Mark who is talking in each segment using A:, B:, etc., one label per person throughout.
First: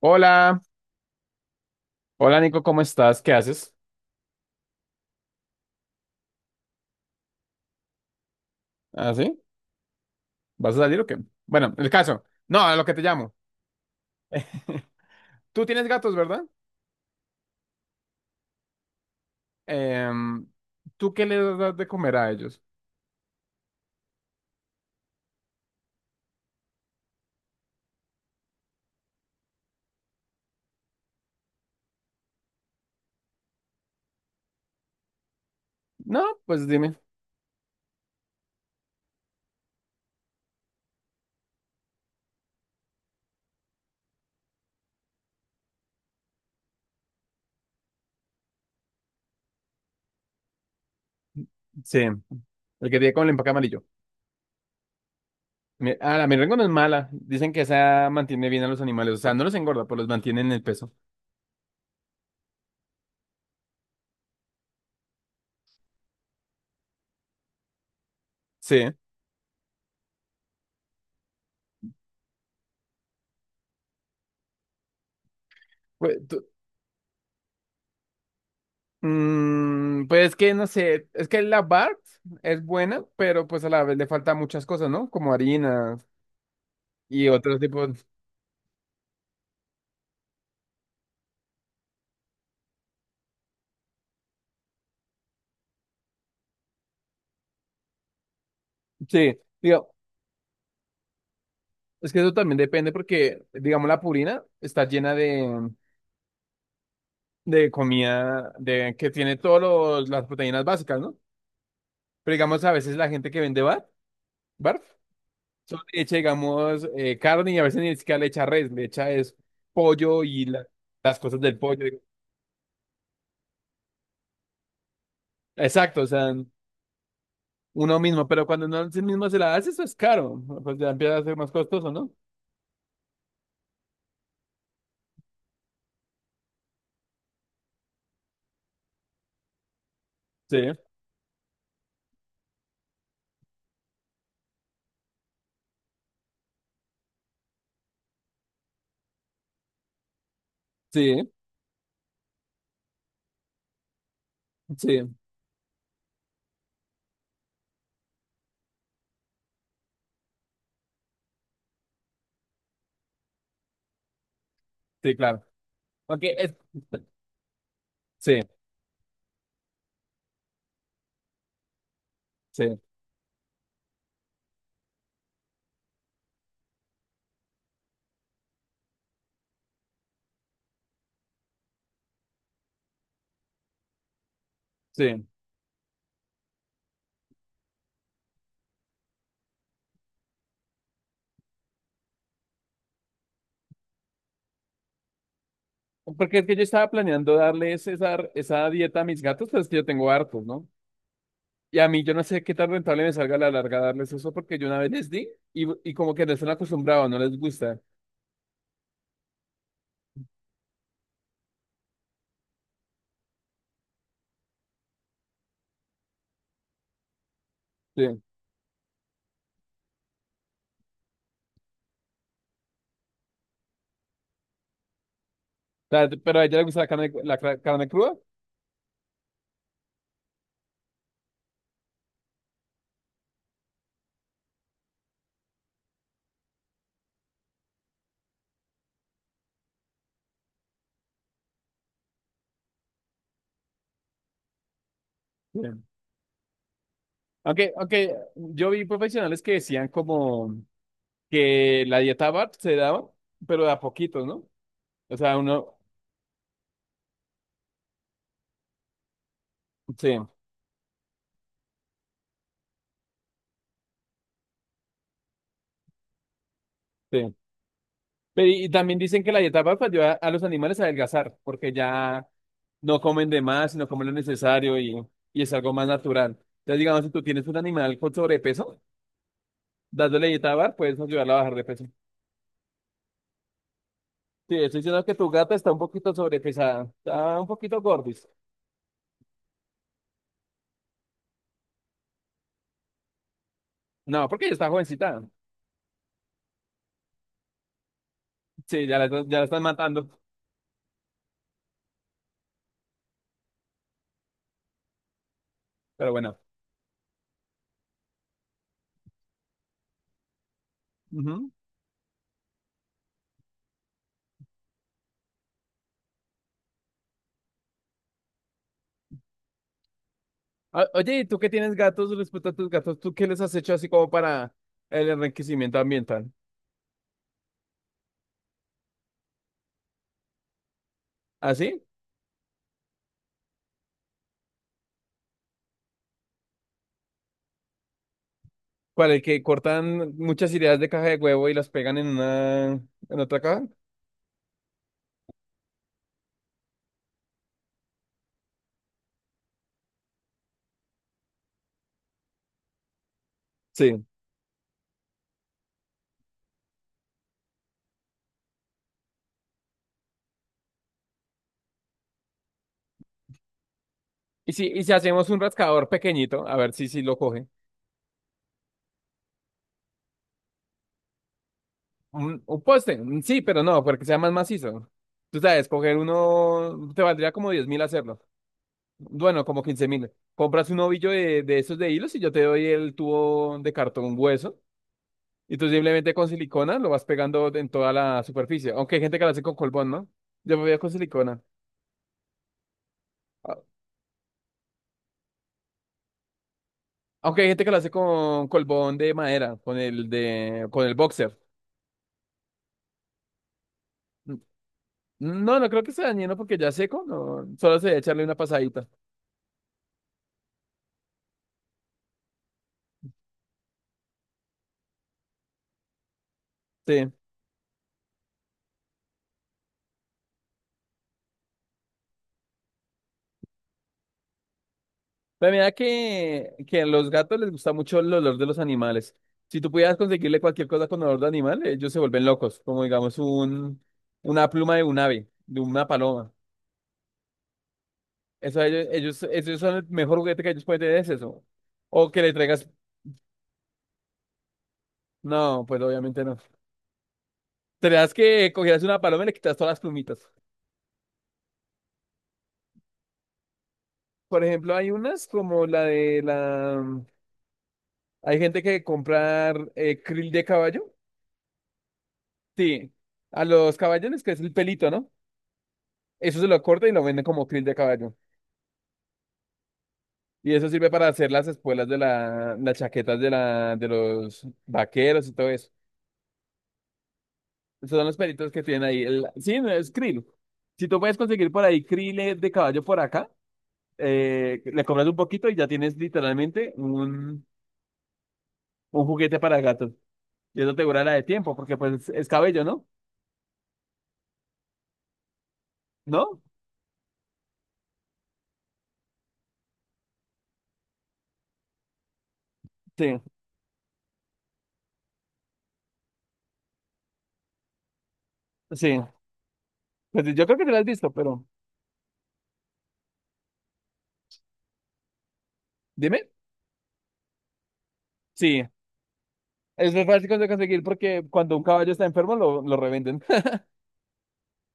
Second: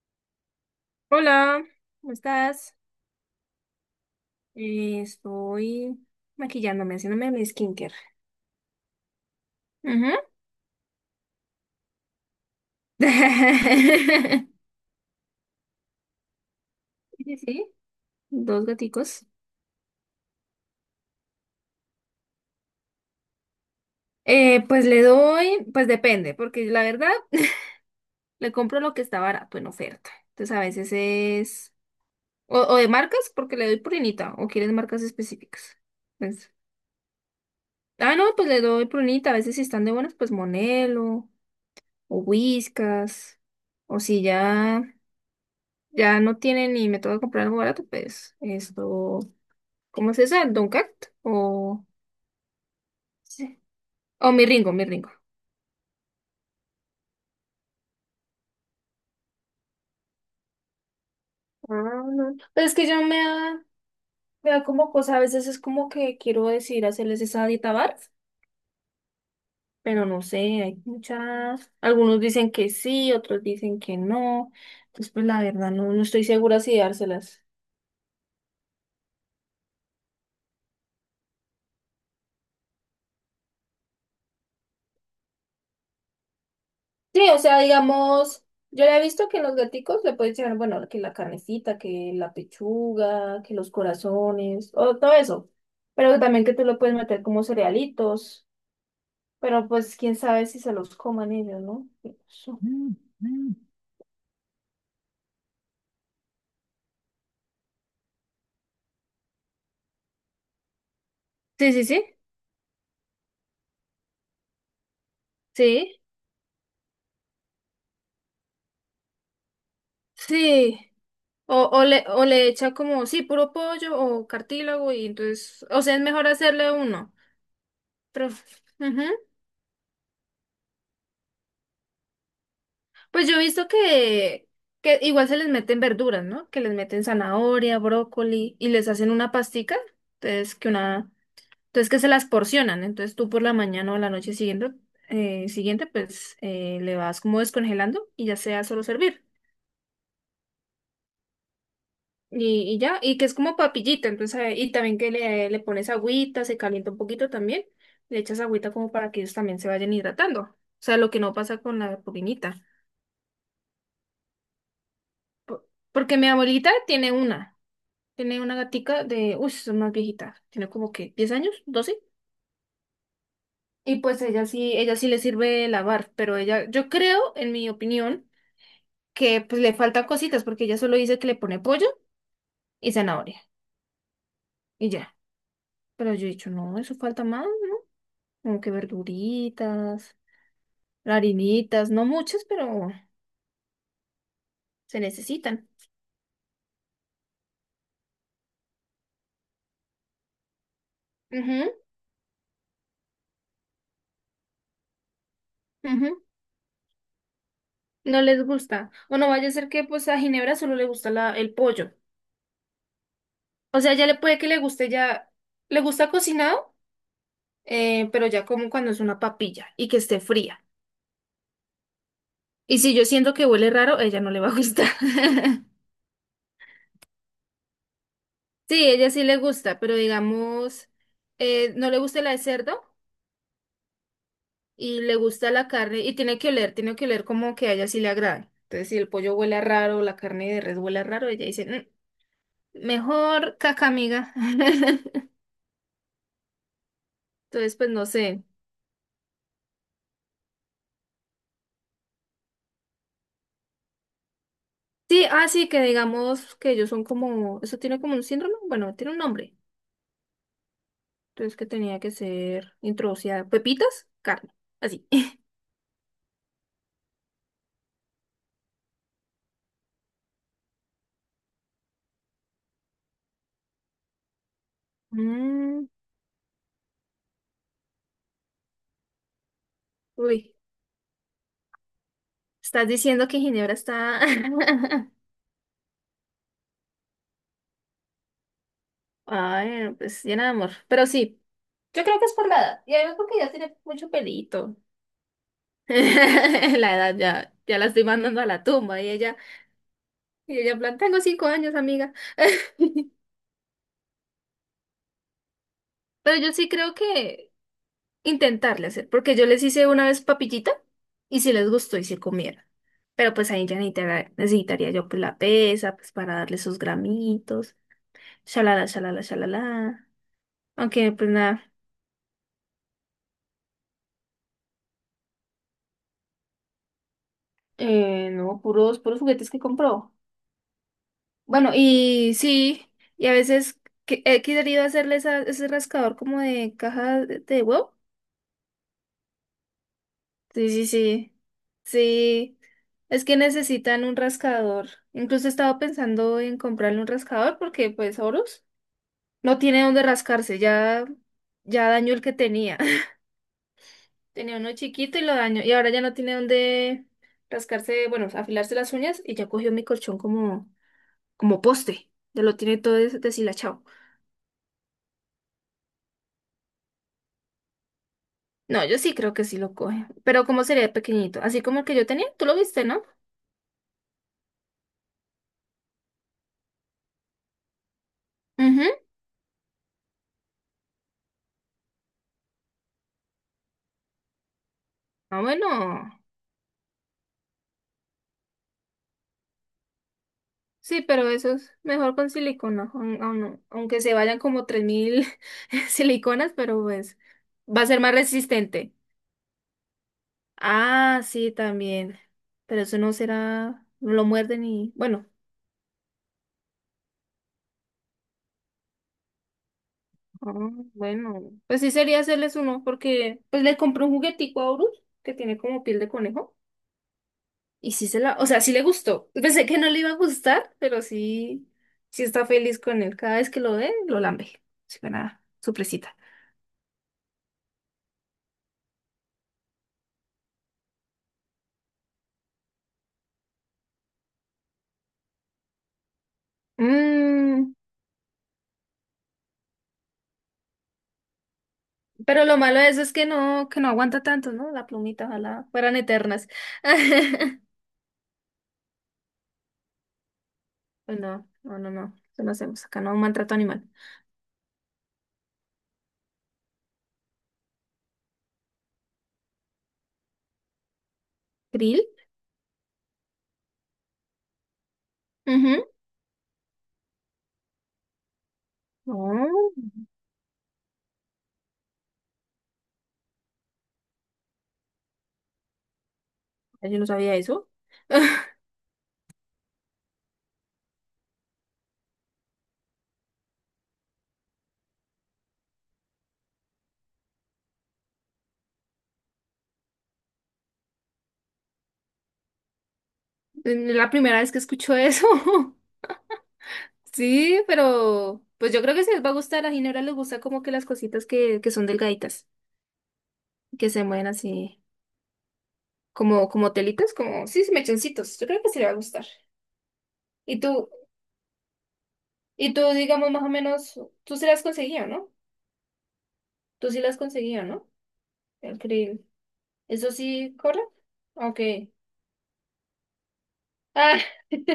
A: Hola,
B: Hola, ¿cómo
A: hola Nico,
B: estás?
A: ¿cómo estás? ¿Qué haces?
B: Estoy maquillándome, haciéndome mi skincare.
A: ¿Ah, sí?
B: Ujú.
A: ¿Vas a salir o qué? Bueno, el caso. No, a lo que te llamo. Tú tienes gatos, ¿verdad?
B: Sí, sí, sí, dos gaticos.
A: Em, ¿Tú qué les das de comer a ellos?
B: Pues le doy, pues depende, porque la verdad le compro lo que está barato en oferta. Entonces a veces es... O, o de marcas, porque le doy prunita, o quieres marcas específicas.
A: No,
B: Pues,
A: pues dime.
B: no, pues le doy prunita. A veces si están de buenas, pues Monelo, o Whiskas, o si ya... ya no tienen y me tengo que comprar algo barato, pues esto, ¿cómo se dice? ¿Dunkat? O,
A: Sí, el que tiene con el empaque
B: sí,
A: amarillo.
B: o mi Ringo, mi Ringo.
A: Ah, la merengue no es mala. Dicen que esa mantiene bien a los animales. O sea, no los engorda, pero los mantiene en el peso.
B: Ah, no. Pero es que yo me da como cosa, a veces es como que quiero decir hacerles esa dieta barf,
A: Sí.
B: pero no sé, hay muchas, algunos dicen que sí, otros dicen que no, entonces pues la verdad no, no
A: Pues,
B: estoy segura si dárselas.
A: pues es que no sé. Es que la Bart es buena, pero pues a la vez le falta muchas cosas, ¿no? Como harinas y
B: Sí, o
A: otros
B: sea,
A: tipos.
B: digamos, yo ya he visto que en los gaticos le puedes echar, bueno, que la carnecita, que la pechuga, que los corazones, o todo eso. Pero también que tú lo puedes meter como cerealitos.
A: Sí,
B: Pero
A: digo,
B: pues quién sabe si se los coman ellos, ¿no?
A: es que eso
B: Eso.
A: también depende porque,
B: Mm.
A: digamos, la purina está llena de comida de, que tiene todas las proteínas básicas, ¿no?
B: Sí, sí, sí,
A: Pero digamos, a veces la gente que vende barf, solo
B: sí,
A: le echa, digamos, carne y a veces ni siquiera le echa res, le echa es pollo y la-
B: sí.
A: las cosas del pollo.
B: O le echa como, sí, puro pollo o cartílago y entonces, o sea,
A: Exacto,
B: es
A: o
B: mejor
A: sea,
B: hacerle uno.
A: uno mismo,
B: Pero,
A: pero cuando uno sí
B: ujú.
A: mismo se la hace, eso es caro, pues ya empieza a ser más costoso, ¿no?
B: Pues yo he visto que igual se les meten verduras, ¿no? Que les meten zanahoria, brócoli y les hacen una pastica. Entonces
A: Sí,
B: que una, entonces que se las porcionan. Entonces tú por la mañana o la noche siguiente, siguiente, pues le vas como descongelando y ya sea solo servir.
A: sí,
B: Y ya, y que es como papillita, entonces, y también
A: sí,
B: que le pones agüita, se calienta un poquito también, le echas agüita como para que ellos también se vayan hidratando. O sea, lo que no pasa con la pupinita.
A: sí, claro.
B: Por- Porque mi
A: Aunque es...
B: abuelita tiene una. Tiene
A: Sí,
B: una gatica de, uy, es más viejita, tiene como que 10 años, 12.
A: sí.
B: Y pues ella sí le sirve lavar, pero ella, yo creo, en mi opinión, que pues le faltan cositas, porque ella solo dice que le pone pollo y zanahoria, y ya.
A: Sí.
B: Pero yo he dicho, no, eso falta más, como que verduritas, harinitas, no muchas, pero se necesitan.
A: Porque es que yo estaba planeando darles esa dieta a mis gatos, pero es que yo tengo hartos, ¿no?
B: Ujú,
A: Y a mí yo no sé qué tan rentable me salga a la larga darles eso, porque yo una vez les di y como que
B: ujú.
A: no están acostumbrados, no les gusta.
B: No les gusta. O no vaya a ser que pues a Ginebra solo le gusta la, el pollo. O sea, ya le puede que le guste ya, ¿le gusta cocinado?
A: Sí. O
B: Pero ya como cuando es una papilla y que esté fría. Y si yo siento que huele raro, ella no le va a gustar.
A: sea, pero a ella le gusta la carne, carne cruda.
B: Sí, ella sí le gusta, pero digamos, no le gusta la de cerdo y le gusta la carne y tiene que oler como que a ella sí le agrade. Entonces, si el pollo huele raro, la carne de res huele raro, ella dice, "Mm, mejor caca, amiga".
A: Sí.
B: Entonces, pues no
A: Aunque
B: sé.
A: yo vi profesionales que decían como que la dieta BART se daba, pero de a poquitos, ¿no? O
B: Sí,
A: sea,
B: ah, sí,
A: uno,
B: que digamos que ellos son como, eso tiene como un síndrome, bueno, tiene un nombre.
A: sí,
B: Entonces que tenía que ser introducida. Pepitas, carne. Así.
A: sí. Pero y también dicen que la dieta baja ayuda a los animales a adelgazar, porque ya no comen de más, sino comen lo necesario y es algo más
B: Mm,
A: natural. Entonces, digamos, si tú tienes un animal con sobrepeso, dándole dieta
B: uy,
A: bar, puedes ayudarlo a bajar de peso.
B: estás diciendo que Ginebra está...
A: Sí, estoy diciendo que tu gata está un poquito sobrepesada, está un poquito gordis.
B: Ay, no, pues llena de amor. Pero sí, yo creo que es por la edad. Y además porque ya tiene mucho
A: No, porque ella está
B: pelito.
A: jovencita.
B: La edad ya, ya la estoy mandando a la
A: Sí,
B: tumba.
A: ya la están matando,
B: Y ella en plan, tengo 5 años, amiga.
A: pero bueno.
B: Pero yo sí creo que intentarle hacer, porque yo les hice una vez papillita y
A: Ujú.
B: si les gustó y se comieron. Pero pues ahí ya necesitaría yo pues la pesa, pues para darle sus gramitos, shalala, shalala, shalala. Aunque
A: Oye, ¿y
B: pues
A: tú que
B: nada,
A: tienes gatos respecto a tus gatos? ¿Tú qué les has hecho así como para el enriquecimiento ambiental?
B: no, puros juguetes que compró. Bueno,
A: ¿Así?
B: y sí, y a veces he querido hacerle ese rascador como de caja de huevo.
A: ¿Cuál? El que cortan muchas
B: Sí,
A: ideas
B: sí,
A: de caja de
B: sí.
A: huevo y las pegan en
B: Sí,
A: una, en
B: es que
A: otra caja.
B: necesitan un rascador. Incluso estaba pensando en comprarle un rascador porque pues Horus no tiene dónde rascarse, ya dañó el que tenía.
A: Sí.
B: Tenía uno chiquito y lo dañó y ahora ya no tiene dónde rascarse, bueno, afilarse las uñas y ya cogió mi colchón como como poste. Ya lo tiene todo deshilachado.
A: Y si hacemos un rascador pequeñito, a ver si lo coge.
B: No, yo sí creo que sí lo coge, pero como sería pequeñito, así como el que yo tenía, tú lo
A: Un
B: viste,
A: poste,
B: ¿no?
A: mm, sí, pero no, porque sea más macizo. Tú sabes, coger uno te valdría como 10 mil hacerlo.
B: Ujú.
A: Bueno, como 15 mil. Compras un ovillo de esos de hilos y yo te doy el tubo de cartón hueso.
B: Ah,
A: Y tú simplemente
B: bueno.
A: con silicona lo vas pegando en toda la superficie. Aunque hay gente que lo hace con colbón, ¿no? Yo me voy con
B: Sí, pero
A: silicona.
B: eso es mejor con silicona, aunque se vayan como 3000 siliconas, pero pues
A: Aunque hay gente que lo
B: va a
A: hace
B: ser más
A: con
B: resistente.
A: colbón de madera, con el de, con el
B: Ah,
A: boxer.
B: sí, también. Pero eso no será, no lo muerden y bueno.
A: No, no creo que sea dañino porque ya seco, no, solo se debe echarle una pasadita.
B: Ah, bueno, pues sí sería hacerles uno porque pues le compré un juguetico a Horus que tiene como piel de conejo
A: Sí.
B: y sí se la, o sea, sí le gustó. Pensé que no le iba a gustar, pero sí, sí está feliz con él. Cada vez que lo ve, lo lambe. Sí, para nada,
A: Pero mira
B: su presita.
A: que a los gatos les gusta mucho el olor de los animales. Si tú pudieras conseguirle cualquier cosa con olor de animal, ellos se vuelven locos, como digamos un, una pluma de un ave, de una paloma. Eso a ellos, ellos, esos son el mejor juguete que ellos pueden tener, es eso. O que le
B: Pero lo
A: traigas,
B: malo de eso es que no aguanta tanto, ¿no? La plumita,
A: no,
B: ojalá
A: pues
B: fueran
A: obviamente no.
B: eternas.
A: Tendrías que cogieras una paloma y le quitas todas las plumitas.
B: Pues no, no, no, no. Eso no hacemos. Acá no maltrato animal.
A: Por ejemplo, hay unas como la de la... Hay gente que comprar krill de caballo.
B: ¿Krill?
A: Sí, a los caballos les crece el pelito, ¿no?
B: Ujú.
A: Eso se lo corta y lo venden como krill de caballo.
B: No,
A: Y eso sirve para hacer las espuelas de la, las chaquetas de la, de los vaqueros y todo eso.
B: yo no sabía eso.
A: Esos son los pelitos que tienen ahí. Sí, no es krill. Si tú puedes conseguir por ahí krill de caballo por acá, le compras un poquito y ya tienes literalmente un juguete para gatos. Y eso te dura la de tiempo, porque pues es cabello, ¿no?
B: La primera vez que escucho eso.
A: ¿No?
B: Sí, pero pues yo creo que sí les va a gustar. A Ginebra les gusta como que las cositas que son delgaditas,
A: Sí,
B: que se mueven así, como, como telitas, como, sí, sí, mechoncitos. Yo creo que sí le va a
A: sí.
B: gustar.
A: Pues yo creo
B: Y
A: que te lo has
B: tú,
A: visto, pero
B: y tú, digamos, más o menos, tú se las conseguías, ¿no?
A: dime.
B: Tú sí las has conseguido, ¿no?
A: Sí,
B: Increíble.
A: es muy
B: ¿Eso
A: fácil de
B: sí corre?
A: conseguir porque cuando
B: Ok.
A: un caballo está enfermo lo revenden.
B: Ah,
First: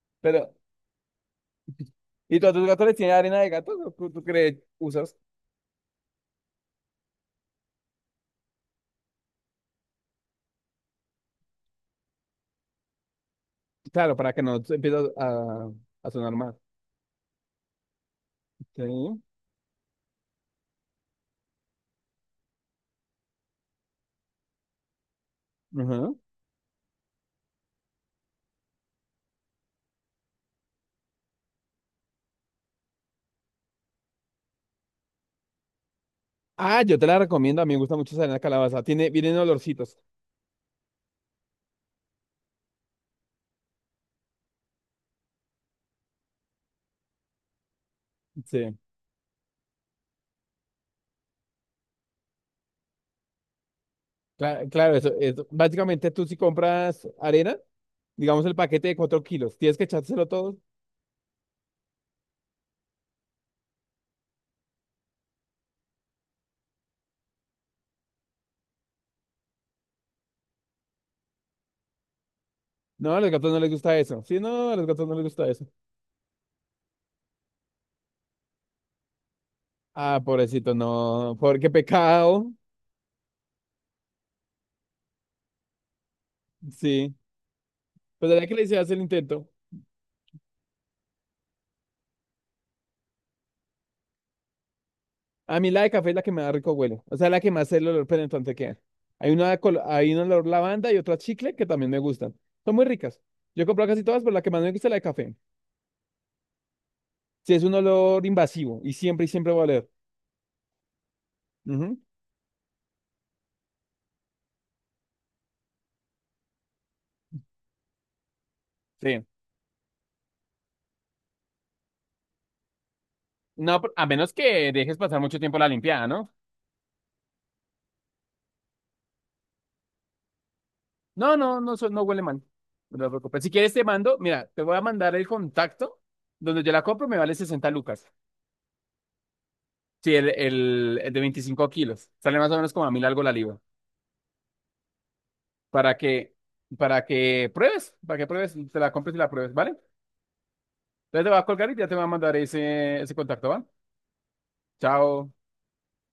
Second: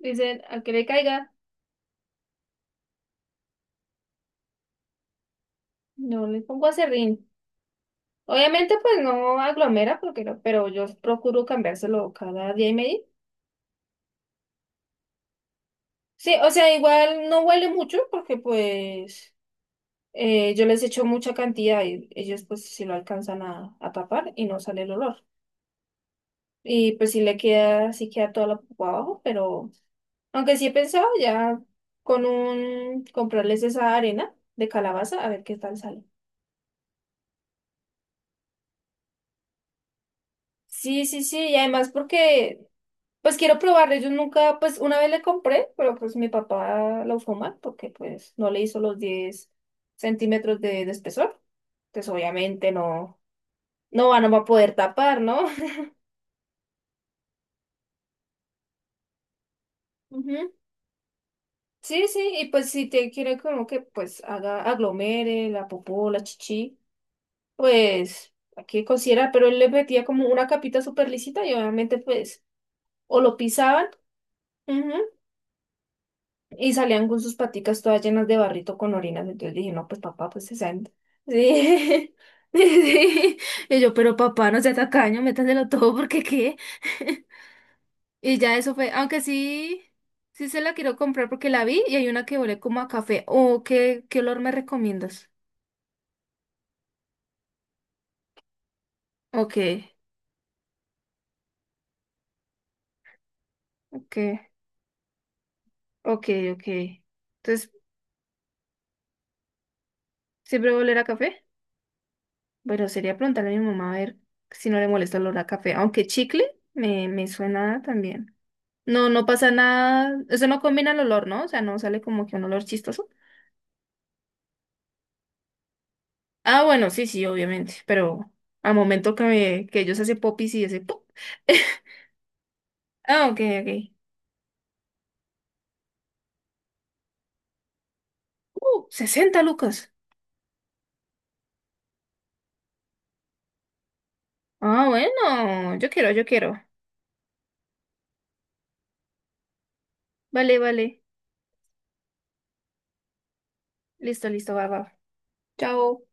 B: dicen,
A: Pero,
B: a que le caiga,
A: ¿y tú a tus gatos les tienes arena de gato? ¿O ¿Tú, tú crees usas?
B: no le pongo aserrín. Obviamente, pues no aglomera, porque no- pero yo procuro cambiárselo cada día y medio.
A: Claro, para que no se empiece a sonar
B: Sí, o
A: más.
B: sea, igual no huele mucho, porque
A: Sí.
B: pues yo les echo mucha cantidad y ellos pues si lo alcanzan a tapar y no sale el olor.
A: Ajá.
B: Y pues sí le queda, sí queda toda la pupa abajo, pero. Aunque sí he pensado ya con un comprarles esa arena de calabaza a ver qué tal sale.
A: Ah, yo te la recomiendo. A mí me gusta mucho esa arena de calabaza. Tiene, vienen olorcitos.
B: Sí, sí, sí, y además porque pues quiero probarle. Yo nunca, pues una vez le compré, pero pues mi papá lo usó mal porque pues no le
A: Sí.
B: hizo los 10 centímetros de espesor. Entonces obviamente no, no va no va a poder
A: Claro, eso,
B: tapar,
A: eso.
B: ¿no?
A: Básicamente tú si compras arena, digamos el paquete de 4 kilos, tienes que echárselo
B: Ujú.
A: todo.
B: Sí, sí, y pues si te quiere como que pues haga aglomere la popó, la chichi. Pues, hay que considerar, pero él le metía como una capita súper lisita y obviamente, pues,
A: No, a
B: o
A: los
B: lo
A: gatos no les
B: pisaban,
A: gusta eso. Sí, no, a los
B: ujú,
A: gatos no les gusta eso.
B: y salían con sus paticas todas llenas de barrito con orinas. Entonces dije, no, pues
A: Ah,
B: papá, pues se
A: pobrecito,
B: salen.
A: no. Por qué
B: Sí.
A: pecado.
B: Sí. Y yo, pero papá, no sea tacaño, métaselo todo porque qué.
A: Sí. Pues
B: Y
A: la que
B: ya
A: le
B: eso
A: hice
B: fue,
A: hace el
B: aunque
A: intento.
B: sí, sí se la quiero comprar porque la vi y hay una que huele como a café. Oh, ¿qué, qué olor me recomiendas?
A: A mí la de café es la que me da rico huele. O sea, la que más el olor penetrante queda. Hay una,
B: Ok,
A: hay un olor lavanda y otra chicle que también me gustan. Son muy ricas. Yo he comprado casi
B: ok,
A: todas, pero la que más me gusta es la de café.
B: ok, ok.
A: Sí, es
B: Entonces,
A: un olor invasivo y siempre va a oler.
B: ¿siempre va a oler a café?
A: Ujú.
B: Pero sería preguntarle a mi mamá a ver si no le molesta el olor a café. Aunque chicle me, me suena también. No,
A: Sí.
B: no pasa nada. Eso no combina el olor, ¿no? O sea, no sale como que un olor chistoso.
A: No, a menos que dejes pasar mucho tiempo la limpiada, ¿no?
B: Ah, bueno, sí, sí, obviamente. Pero al momento que, que ellos hacen popis y ese pop.
A: No, no, no, no huele mal. No te
B: Ah, ok,
A: preocupes. Si
B: ok.
A: quieres, te mando, mira, te voy a mandar el contacto donde yo la compro, me vale 60 lucas.
B: 60 lucas.
A: Sí, el de 25 kilos. Sale más o menos como a mil algo la libra.
B: Ah, bueno, yo
A: Para
B: quiero, yo
A: que,
B: quiero.
A: para que pruebes, te la compres y la pruebes, ¿vale?
B: Vale, vale.
A: Entonces te va a colgar y ya te va a mandar ese contacto, ¿va?
B: Listo, listo, va, va.
A: Chao.
B: Chao.